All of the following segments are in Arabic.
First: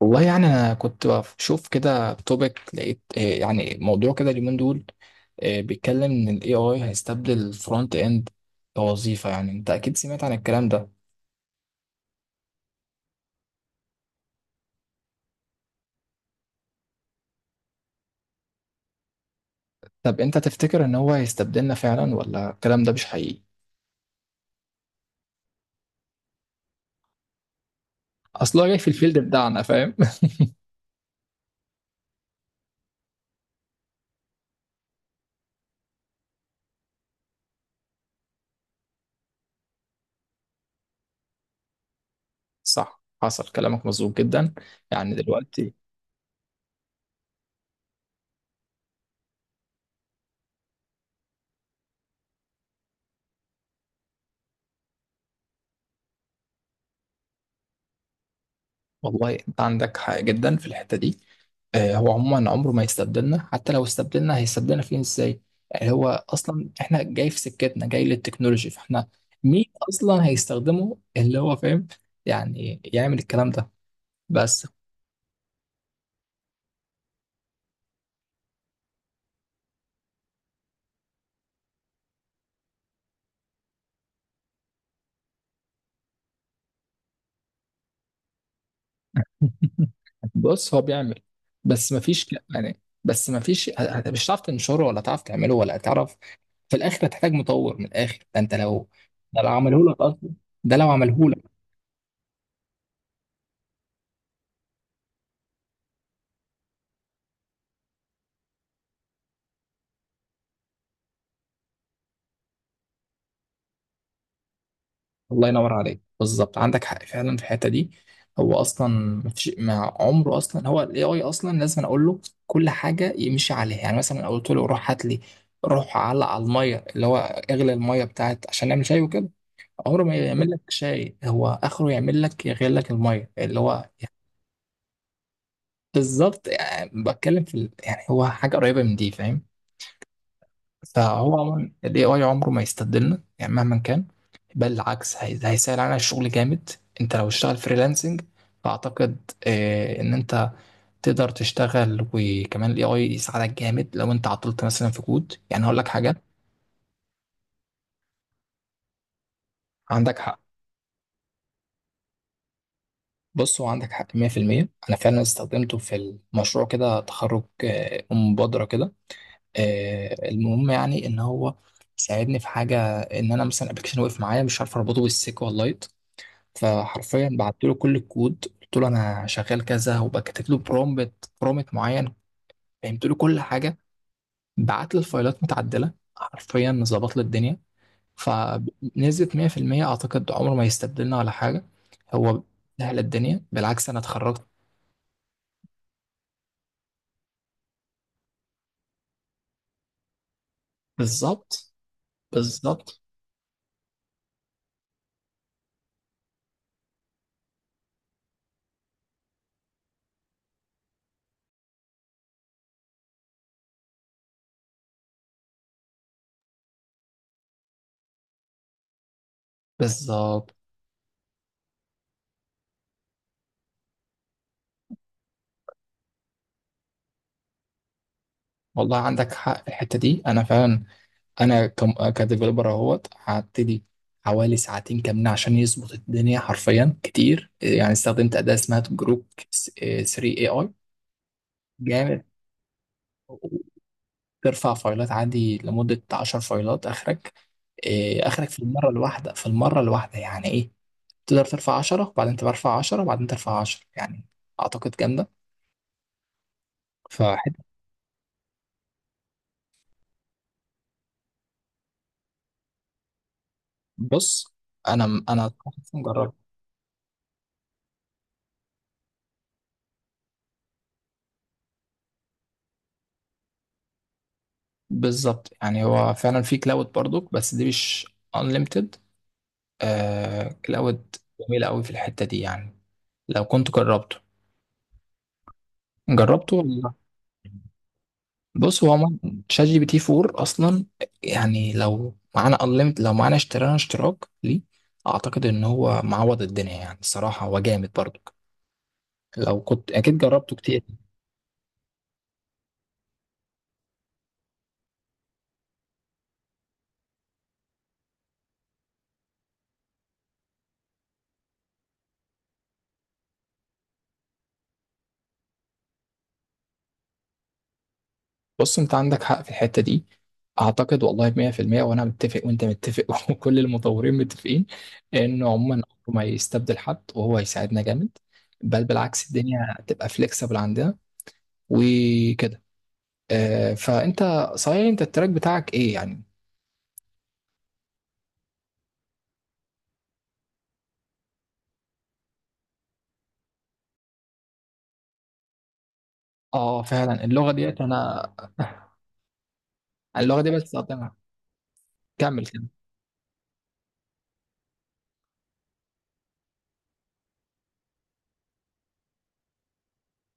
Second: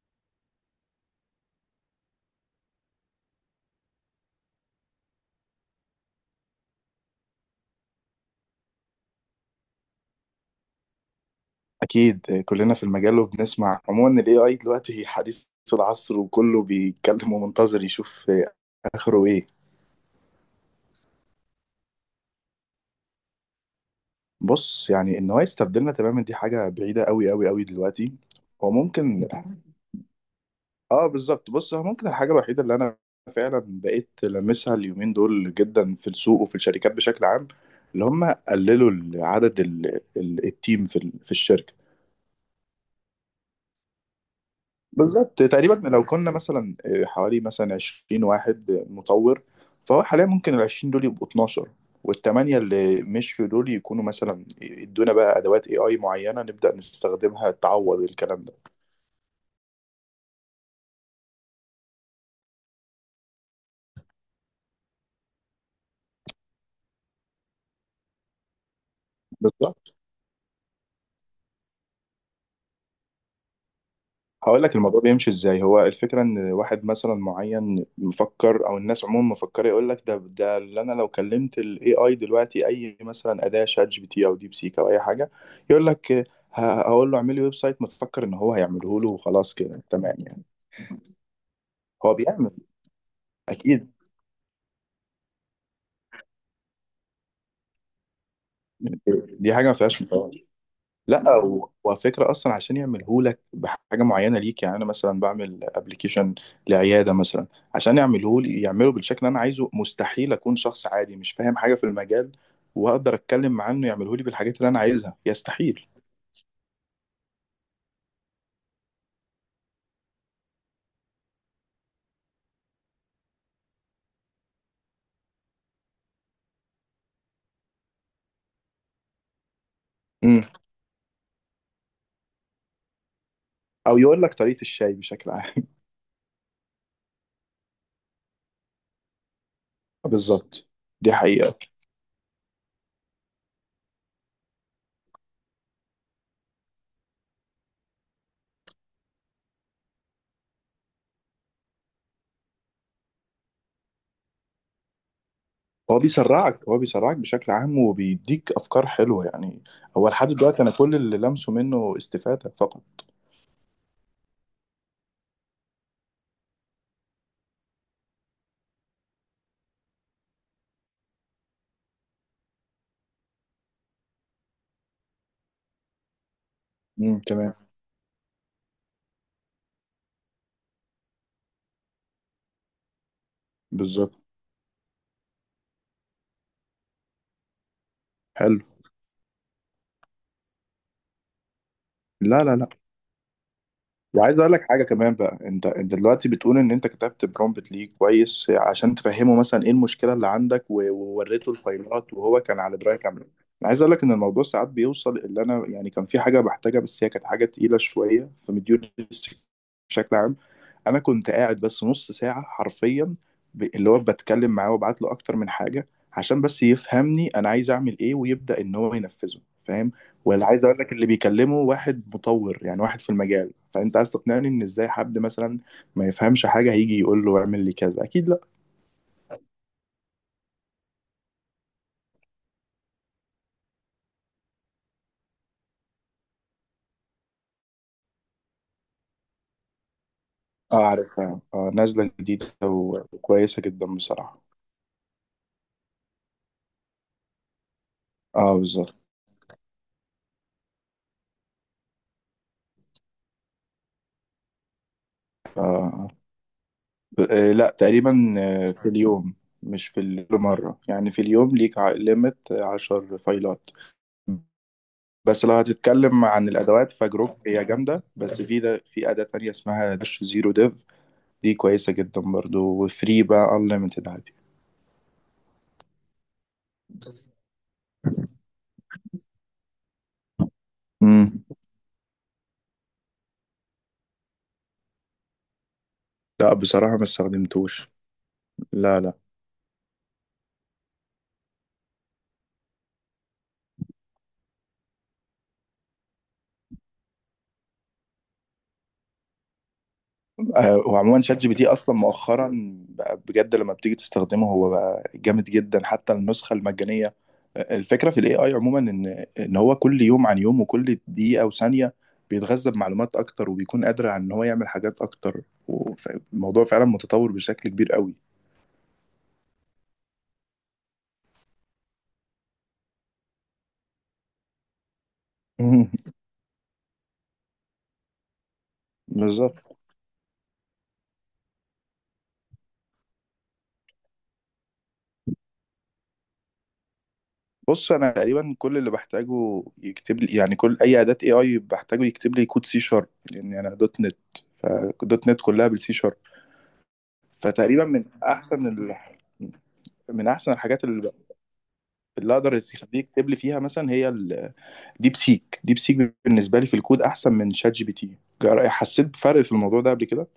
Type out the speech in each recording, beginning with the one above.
والله انا كنت بشوف كده توبيك لقيت يعني موضوع كده اليومين دول، بيتكلم ان الاي اي هيستبدل الفرونت اند كوظيفه. انت اكيد سمعت عن الكلام ده. اكيد كلنا في المجال وبنسمع. عموما الاي اي دلوقتي حديث العصر، وكله بيتكلم ومنتظر يشوف اخره ايه. طب انت تفتكر ان هو هيستبدلنا فعلا ولا الكلام ده مش حقيقي؟ بص، يعني ان هو يستبدلنا تماما دي حاجه بعيده قوي قوي قوي دلوقتي. اصلا هو جاي في الفيلد ممكن. بتاعنا، فاهم؟ اه بالظبط، بص هو ممكن. الحاجه الوحيده اللي انا فعلا بقيت لمسها اليومين دول جدا في السوق وفي الشركات بشكل عام، اللي هم قللوا عدد التيم في الشركه. صح، حصل، كلامك مظبوط جدا. يعني بالظبط دلوقتي، تقريبا، لو كنا مثلا حوالي مثلا 20 واحد مطور، فهو حاليا ممكن ال 20 دول يبقوا 12، والثمانية اللي مشيوا دول يكونوا مثلا يدونا بقى أدوات AI معينة نبدأ نستخدمها تعوض الكلام ده. والله انت عندك حق جدا في الحته دي. هو عموما عمره ما يستبدلنا، حتى لو استبدلنا هيستبدلنا فين ازاي؟ يعني هو اصلا احنا جاي في سكتنا، جاي للتكنولوجي، فاحنا مين بالظبط. اصلا هيستخدمه؟ اللي هو فاهم يعني يعمل الكلام ده، هقول بس. لك الموضوع بيمشي ازاي. هو الفكره ان واحد مثلا معين مفكر او الناس عموما مفكره، يقول لك ده اللي انا لو كلمت الاي اي دلوقتي، اي مثلا اداه شات جي بي تي او ديب سيك او اي حاجه، يقول لك. هقول له اعمل لي ويب سايت، مفكر ان هو هيعمله له وخلاص كده تمام يعني. بص، هو بيعمل، بس هو مفيش ك- بيعمل بس مفيش ه- اكيد. ه- مش هتعرف تنشره، ولا هتعرف تعمله، ولا هتعرف. في الاخر هتحتاج مطور من الاخر ده، انت لو، ده لو دي حاجه ما عمله لك فيهاش اصلا، نقاش. ده لو عمله. لا، وفكرة اصلا عشان يعملهولك بحاجه معينه ليك، يعني انا مثلا بعمل ابلكيشن لعياده مثلا. عشان يعمله لي يعمله بالشكل اللي انا عايزه، مستحيل اكون شخص عادي مش فاهم حاجه في المجال واقدر اتكلم معاه انه يعمله لي بالحاجات اللي انا عايزها، الله ينور يستحيل. عليك، بالظبط، عندك حق فعلا في الحته دي. هو اصلا مفيش، مع عمره اصلا، هو الاي اي اصلا لازم أنا اقول له كل حاجه يمشي عليها. يعني مثلا أنا قلت له روح هات لي، روح علق على الميه اللي هو، اغلي الميه بتاعت عشان نعمل شاي وكده. عمره ما امم يعمل لك شاي، هو اخره يعمل لك يغلي لك الميه اللي هو. او يقول لك طريقه الشاي بشكل عام. بالظبط، يعني بتكلم في ال- هو حاجه قريبه من دي، فاهم؟ بالظبط. دي فهو حقيقه. عموما ال AI عمره ما يستبدلنا يعني مهما كان. بل العكس، هي- هيسهل علينا الشغل جامد. انت لو اشتغل فريلانسنج، فاعتقد، ان انت تقدر تشتغل، وكمان الاي اي يساعدك جامد. لو انت عطلت مثلا في كود، يعني هقول لك حاجه. هو بيسرعك بشكل عام وبيديك افكار حلوه يعني. هو عندك لحد حق. دلوقتي انا كل اللي لمسه منه استفاده فقط. بص، هو عندك حق 100%. انا فعلا استخدمته في المشروع كده تخرج، مبادره كده. المهم يعني ان هو ساعدني في حاجه، ان انا مثلا ابلكيشن وقف معايا، مش عارف اربطه بالسيكوال لايت. فحرفيا تمام. بعت له كل الكود، قلت له انا شغال كذا، وبكتب له برومبت معين. فهمت له كل حاجه. بالظبط. بعت لي الفايلات متعدله، حرفيا ظبط لي الدنيا. حلو. فنزلت 100%. اعتقد عمره ما يستبدلنا ولا حاجه. هو لا لا لا. سهل الدنيا، بالعكس انا وعايز اتخرجت. اقول لك حاجه كمان بقى. انت دلوقتي بتقول ان انت كتبت برومبت ليه كويس عشان تفهمه مثلا ايه المشكله اللي عندك، ووريته بالظبط، الفايلات وهو كان على درايه بالظبط، كامله. انا عايز اقول لك ان الموضوع ساعات بيوصل اللي انا يعني كان في حاجه بحتاجها، بس هي كانت حاجه تقيله شويه في مديول بشكل عام. انا كنت قاعد بس نص ساعه حرفيا، اللي هو بتكلم معاه وابعت له اكتر من حاجه عشان بس يفهمني انا عايز اعمل ايه ويبدا ان هو ينفذه، فاهم؟ ولا بالظبط. عايز اقول لك، اللي بيكلمه واحد مطور يعني واحد في المجال، فانت عايز تقنعني ان ازاي حد مثلا ما يفهمش حاجه هيجي يقول له اعمل لي كذا؟ اكيد لا. والله عندك حق في الحته دي انا فعلا. انا كم كديفلوبر اهوت هبتدي حوالي ساعتين كاملة عشان يظبط الدنيا، حرفيا كتير. يعني استخدمت أداة اسمها جروب 3 اي اي، اه عارفها. اه نازله جامد. جديده وكويسه جدا بصراحه. ترفع فايلات عادي لمدة 10 فايلات اخرك، اخرك اه في المرة بالظبط. الواحدة، يعني ايه. تقدر ترفع 10 وبعدين ترفع 10 وبعدين ترفع 10 يعني. اعتقد جامدة آه. فحته. لا تقريبا، في اليوم. مش في اليوم مرة، يعني في اليوم ليك ليميت 10 فايلات. بص، انا بس انا لو هتتكلم مجرب. عن الادوات فجروب هي جامده، بس في اداه تانية اسمها داش زيرو ديف. دي كويسه جدا برضو وفري بقى انليمتد عادي. بالظبط، يعني هو فعلا في كلاود برضو، بس دي مش unlimited. آه كلاود امم. جميل قوي في الحتة دي يعني لو كنت جربته. لا جربته ولا لأ؟ بصراحه ما استخدمتوش. بص هو لا لا. عموما شات جي بي تي 4 اصلا، يعني لو معانا unlimited، لو معانا اشترينا اشتراك ليه. اعتقد ان هو معوض الدنيا، يعني الصراحة هو جامد برضو، لو كنت اكيد جربته كتير. وعموما شات جي بي تي اصلا مؤخرا بقى بجد، لما بتيجي تستخدمه هو بقى جامد جدا حتى النسخه المجانيه. الفكره في الاي اي عموما ان هو كل يوم عن يوم، وكل دقيقه وثانيه بيتغذى بمعلومات اكتر وبيكون قادر على ان هو يعمل حاجات اكتر. والموضوع فعلا متطور بشكل كبير قوي. بص انت عندك حق في الحتة دي، اعتقد والله 100%. وانا متفق وانت متفق وكل المطورين متفقين انه عموما مم. أمره ما يستبدل حد، وهو هيساعدنا جامد. بل بالعكس الدنيا بالظبط. هتبقى فليكسبل عندنا وكده. فانت، صحيح انت التراك بتاعك ايه يعني؟ بص، انا تقريبا كل اللي بحتاجه يكتب لي، يعني كل اي اداه اي اي بحتاجه يكتب لي كود سي شارب لان انا دوت نت، فدوت نت كلها بالسي شارب. اه فعلا اللغه ديت فتقريبا من انا، احسن من اللغه دي احسن الحاجات اللي بستخدمها. اللي كمل اقدر كده. يخليك تكتب لي فيها مثلا هي الديب سيك ديب سيك بالنسبه لي في الكود احسن من شات جي بي تي. حسيت بفرق في الموضوع ده قبل كده.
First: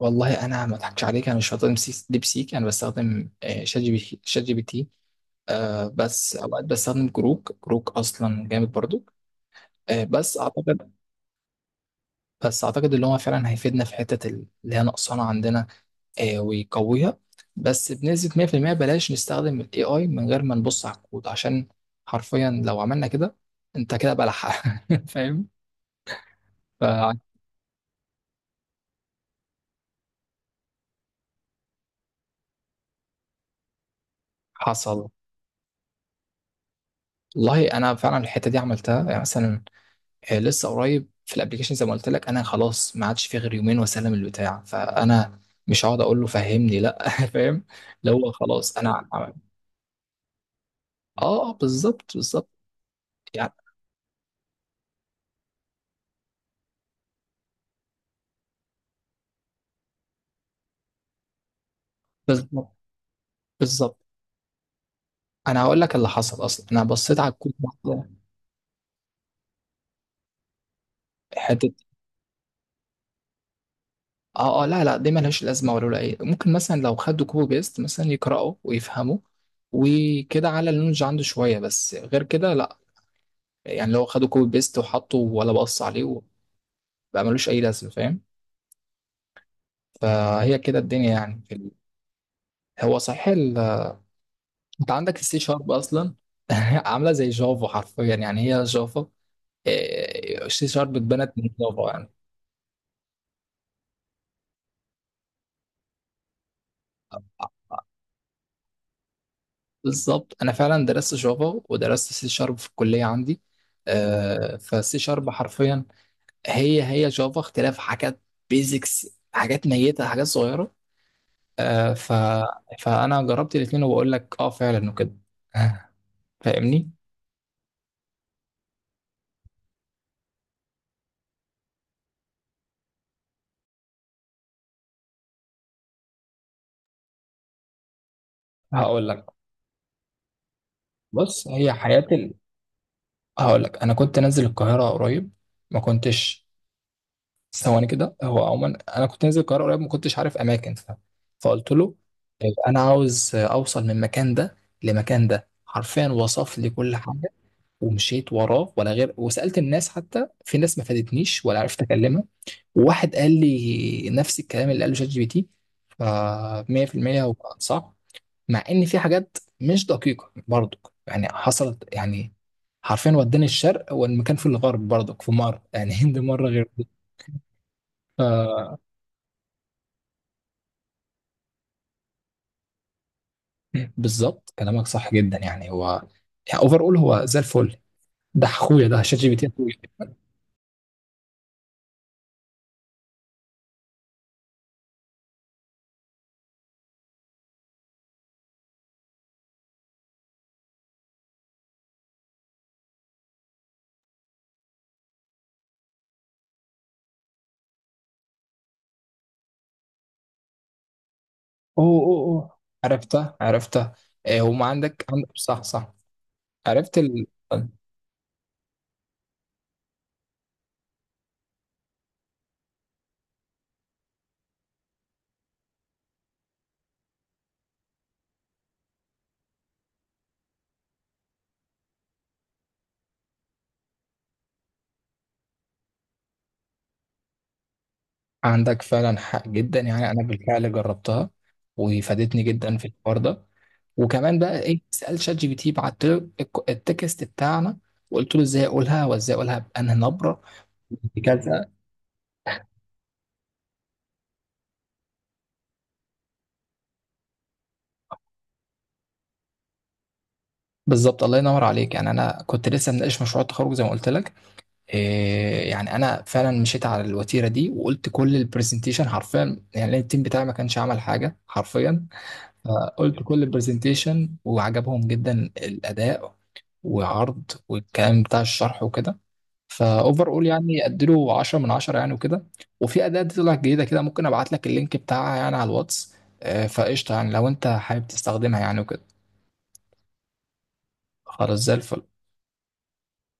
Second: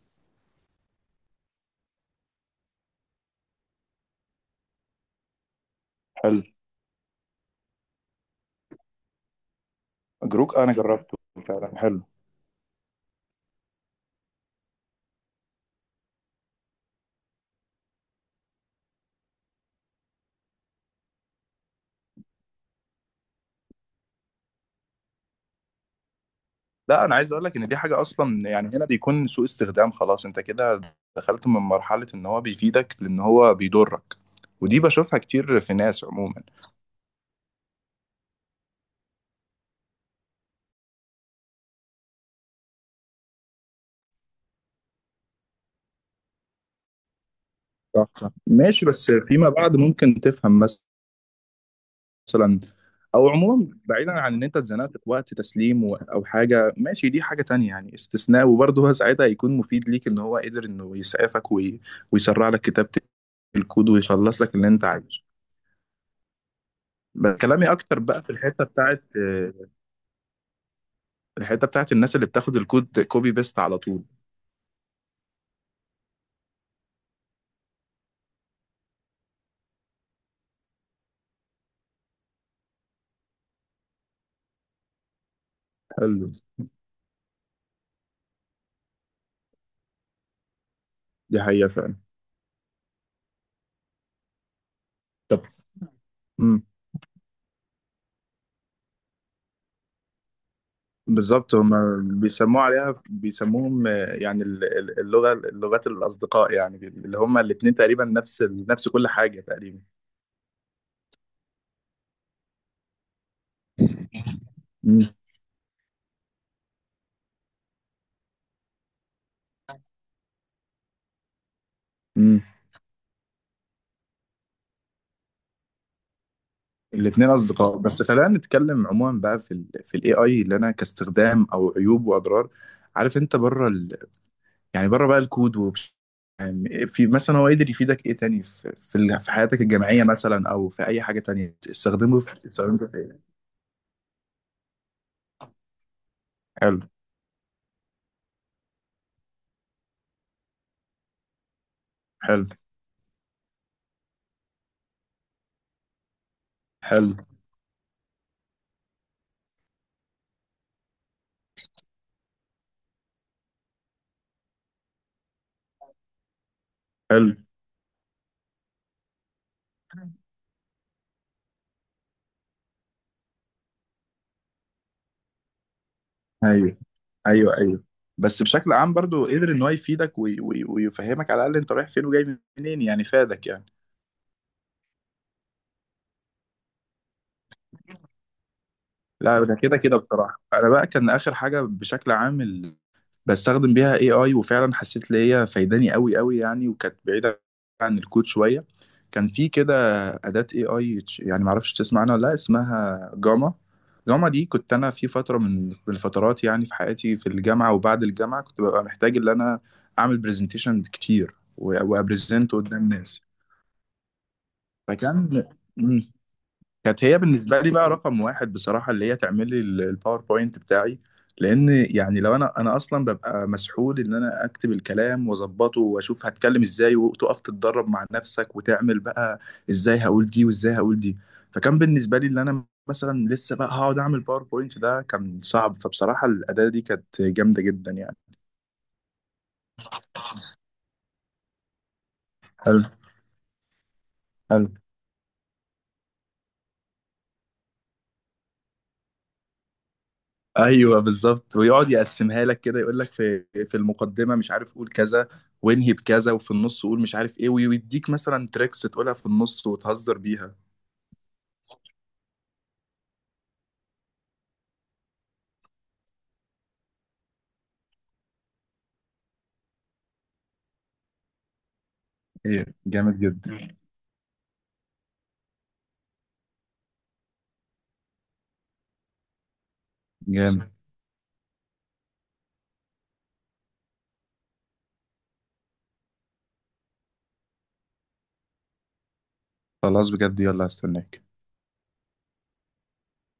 والله انا ما اضحكش عليك، انا مش بستخدم سي- ديب سيك، انا بستخدم شات جي بي تي، شات جي بي تي. آه بس حلو. اوقات بستخدم كروك، كروك اصلا جامد برضو. آه بس جروك انا اعتقد، جربته، فعلا حلو. بس اعتقد اللي هو فعلا هيفيدنا في حته، اللي هي نقصانه عندنا، ويقويها. بس بنسبة 100% بلاش نستخدم ال AI من غير ما نبص على الكود، عشان حرفيا لو عملنا كده انت كده بلح. فاهم؟ لا، انا عايز اقول لك ان دي حاجه اصلا، يعني هنا بيكون سوء استخدام. خلاص انت كده دخلت من مرحله ان هو بيفيدك لان هو بيضرك. ودي فحصل. بشوفها كتير في ناس عموما. والله انا فعلا الحتة دي عملتها، يعني مثلا لسه قريب في الابليكيشن زي ما قلت لك، انا خلاص ما عادش في غير يومين واسلم البتاع، فانا مش هقعد اقول له فهمني لا. فاهم؟ صح اللي صح. هو خلاص ماشي، انا عم- بس اه، فيما بعد ممكن تفهم مثلا. بالظبط بالظبط. مثلا. او يعني عموما بعيدا عن ان انت اتزنقت في وقت تسليم او حاجه، ماشي دي حاجه تانية يعني استثناء، وبرضه هو ساعتها هيكون مفيد ليك ان هو قدر انه يسعفك ويسرع لك بالظبط كتابه الكود بالظبط. ويخلص لك اللي انت عايزه. انا هقول لك اللي حصل، اصلا انا بصيت على بس الكود كلامي اكتر مرة، بقى في الحته حته. بتاعت الناس اللي بتاخد الكود كوبي بيست على طول. اه اه، لا لا، دي ملهاش لازمه، ولا ولا ايه ممكن مثلا لو خدوا كوبي بيست مثلا يقراوا ويفهموا وكده، على النولج عنده شويه. بس غير كده لا، يعني لو خدوا كوبي بيست وحطوا، ولا بقص عليه وبقى حلو. ملوش اي لازمه، فاهم؟ فهي كده الدنيا دي يعني في حقيقه ال... فعلا. هو صحيح ال... انت عندك السي طب. شارب اصلا. مم. عامله زي جافا حرفيا، يعني هي جافا. السي شارب اتبنت من بالظبط. هم جافا يعني. بيسموه عليها بيسموهم، يعني ال- ال- اللغة اللغات الأصدقاء، يعني اللي هم الاتنين تقريبا نفس كل حاجة تقريبا. بالظبط، انا فعلا درست جافا ودرست سي شارب في الكليه عندي. فالسي امم. شارب حرفيا هي هي جافا، اختلاف حاجات بيزكس، حاجات ميتة، حاجات صغيرة. آه ف... امم. فأنا جربت الاتنين وبقول لك اه فعلا وكده. آه، فاهمني. الاتنين أصدقاء، بس خلينا نتكلم عموما بقى في الاي اي، اللي أنا كاستخدام أو عيوب وأضرار. عارف، أنت بره ال يعني بره بقى الكود، يعني في، مثلا هو قدر يفيدك ايه تاني هقول لك. في حياتك الجامعية مثلا، أو في أي حاجة بص تانية هي حياة ال... استخدمه في ايه؟ هقول لك أنا كنت نازل القاهرة قريب، ما كنتش، حلو ثواني كده. هو عموما أنا كنت نازل القاهرة قريب، ما كنتش عارف أماكن ف... فقلت له حلو طيب أنا عاوز أوصل من المكان ده لمكان ده، حرفيا وصف لي كل حلو حاجة. ومشيت وراه، ولا غير، وسألت الناس، حتى في ناس ما فادتنيش ولا عرفت أكلمها، وواحد قال لي نفس الكلام اللي قاله شات جي بي تي. ف 100% حلو. هو كان صح، مع ان في حاجات مش دقيقه برضك، يعني حصلت يعني، حرفيا وداني الشرق والمكان في الغرب، برضك في مره، يعني هند مره غير ايوه دي. ايوه ايوه. بس بشكل ف عام برضو قدر ان هو يفيدك ويفهمك على الاقل انت رايح فين وجاي منين، يعني فادك يعني. بالظبط، كلامك صح جدا. يعني هو يعني اوفر اول هو زي الفل، ده اخويا، ده شات جي بي لا تي ده اخويا. كده كده، بصراحة أنا بقى كان آخر حاجة بشكل عام بستخدم بيها اي اي، وفعلا حسيت ان هي فايداني قوي قوي يعني، وكانت بعيدة عن الكود شوية. كان في كده أداة اي اي، يعني معرفش تسمع عنها ولا لا، اسمها جاما. جاما دي كنت أنا في فترة من الفترات يعني، في حياتي في الجامعة وبعد الجامعة كنت ببقى محتاج إن أنا أعمل برزنتيشن كتير اوه اوه وأبرزنت اوه، قدام ناس. عرفته عرفته. وما عندك عندك، فكان. صح صح. مم. عرفت كانت هي ال... بالنسبه لي بقى رقم واحد بصراحه، اللي هي تعمل لي الباوربوينت بتاعي. لان يعني لو انا اصلا ببقى مسحول ان انا اكتب الكلام واظبطه واشوف هتكلم ازاي وتقف تتدرب مع نفسك وتعمل بقى ازاي هقول دي وازاي هقول دي. فكان بالنسبه لي ان انا مثلا لسه بقى هقعد اعمل باوربوينت، ده كان صعب، فبصراحه الاداه دي كانت جامده جدا يعني. عندك فعلا حق جدا، يعني انا بالفعل جربتها وفادتني جدا حلو في الحوار ده. وكمان بقى حلو. ايه، سال شات جي بي تي، بعت له الك- التكست بتاعنا، وقلت له ازاي اقولها، وازاي اقولها بانهي نبره، ايوه بالظبط، بكذا. ويقعد يقسمها لك كده، يقول لك في المقدمه مش عارف قول كذا، وانهي بكذا، وفي النص قول مش عارف ايه، ويديك مثلا تريكس تقولها في النص وتهزر بيها. بالظبط، الله ينور عليك. يعني انا كنت لسه مناقش مشروع التخرج زي ما قلت لك. إيه، يعني انا فعلا مشيت على الوتيره دي وقلت كل البرزنتيشن حرفيا، يعني التيم بتاعي ما كانش عمل حاجه حرفيا. ايه جامد فقلت كل جدا. البرزنتيشن وعجبهم جدا الأداء وعرض والكلام بتاع الشرح وكده. فاوفر اول جامد يعني اديله 10 من 10 يعني وكده. وفي اداة طلعت جديدة كده، ممكن ابعت لك اللينك بتاعها يعني على الواتس. فقشطة يعني لو انت حابب تستخدمها يعني وكده. خلاص بجد، يلا استناك. خلاص زي الفل.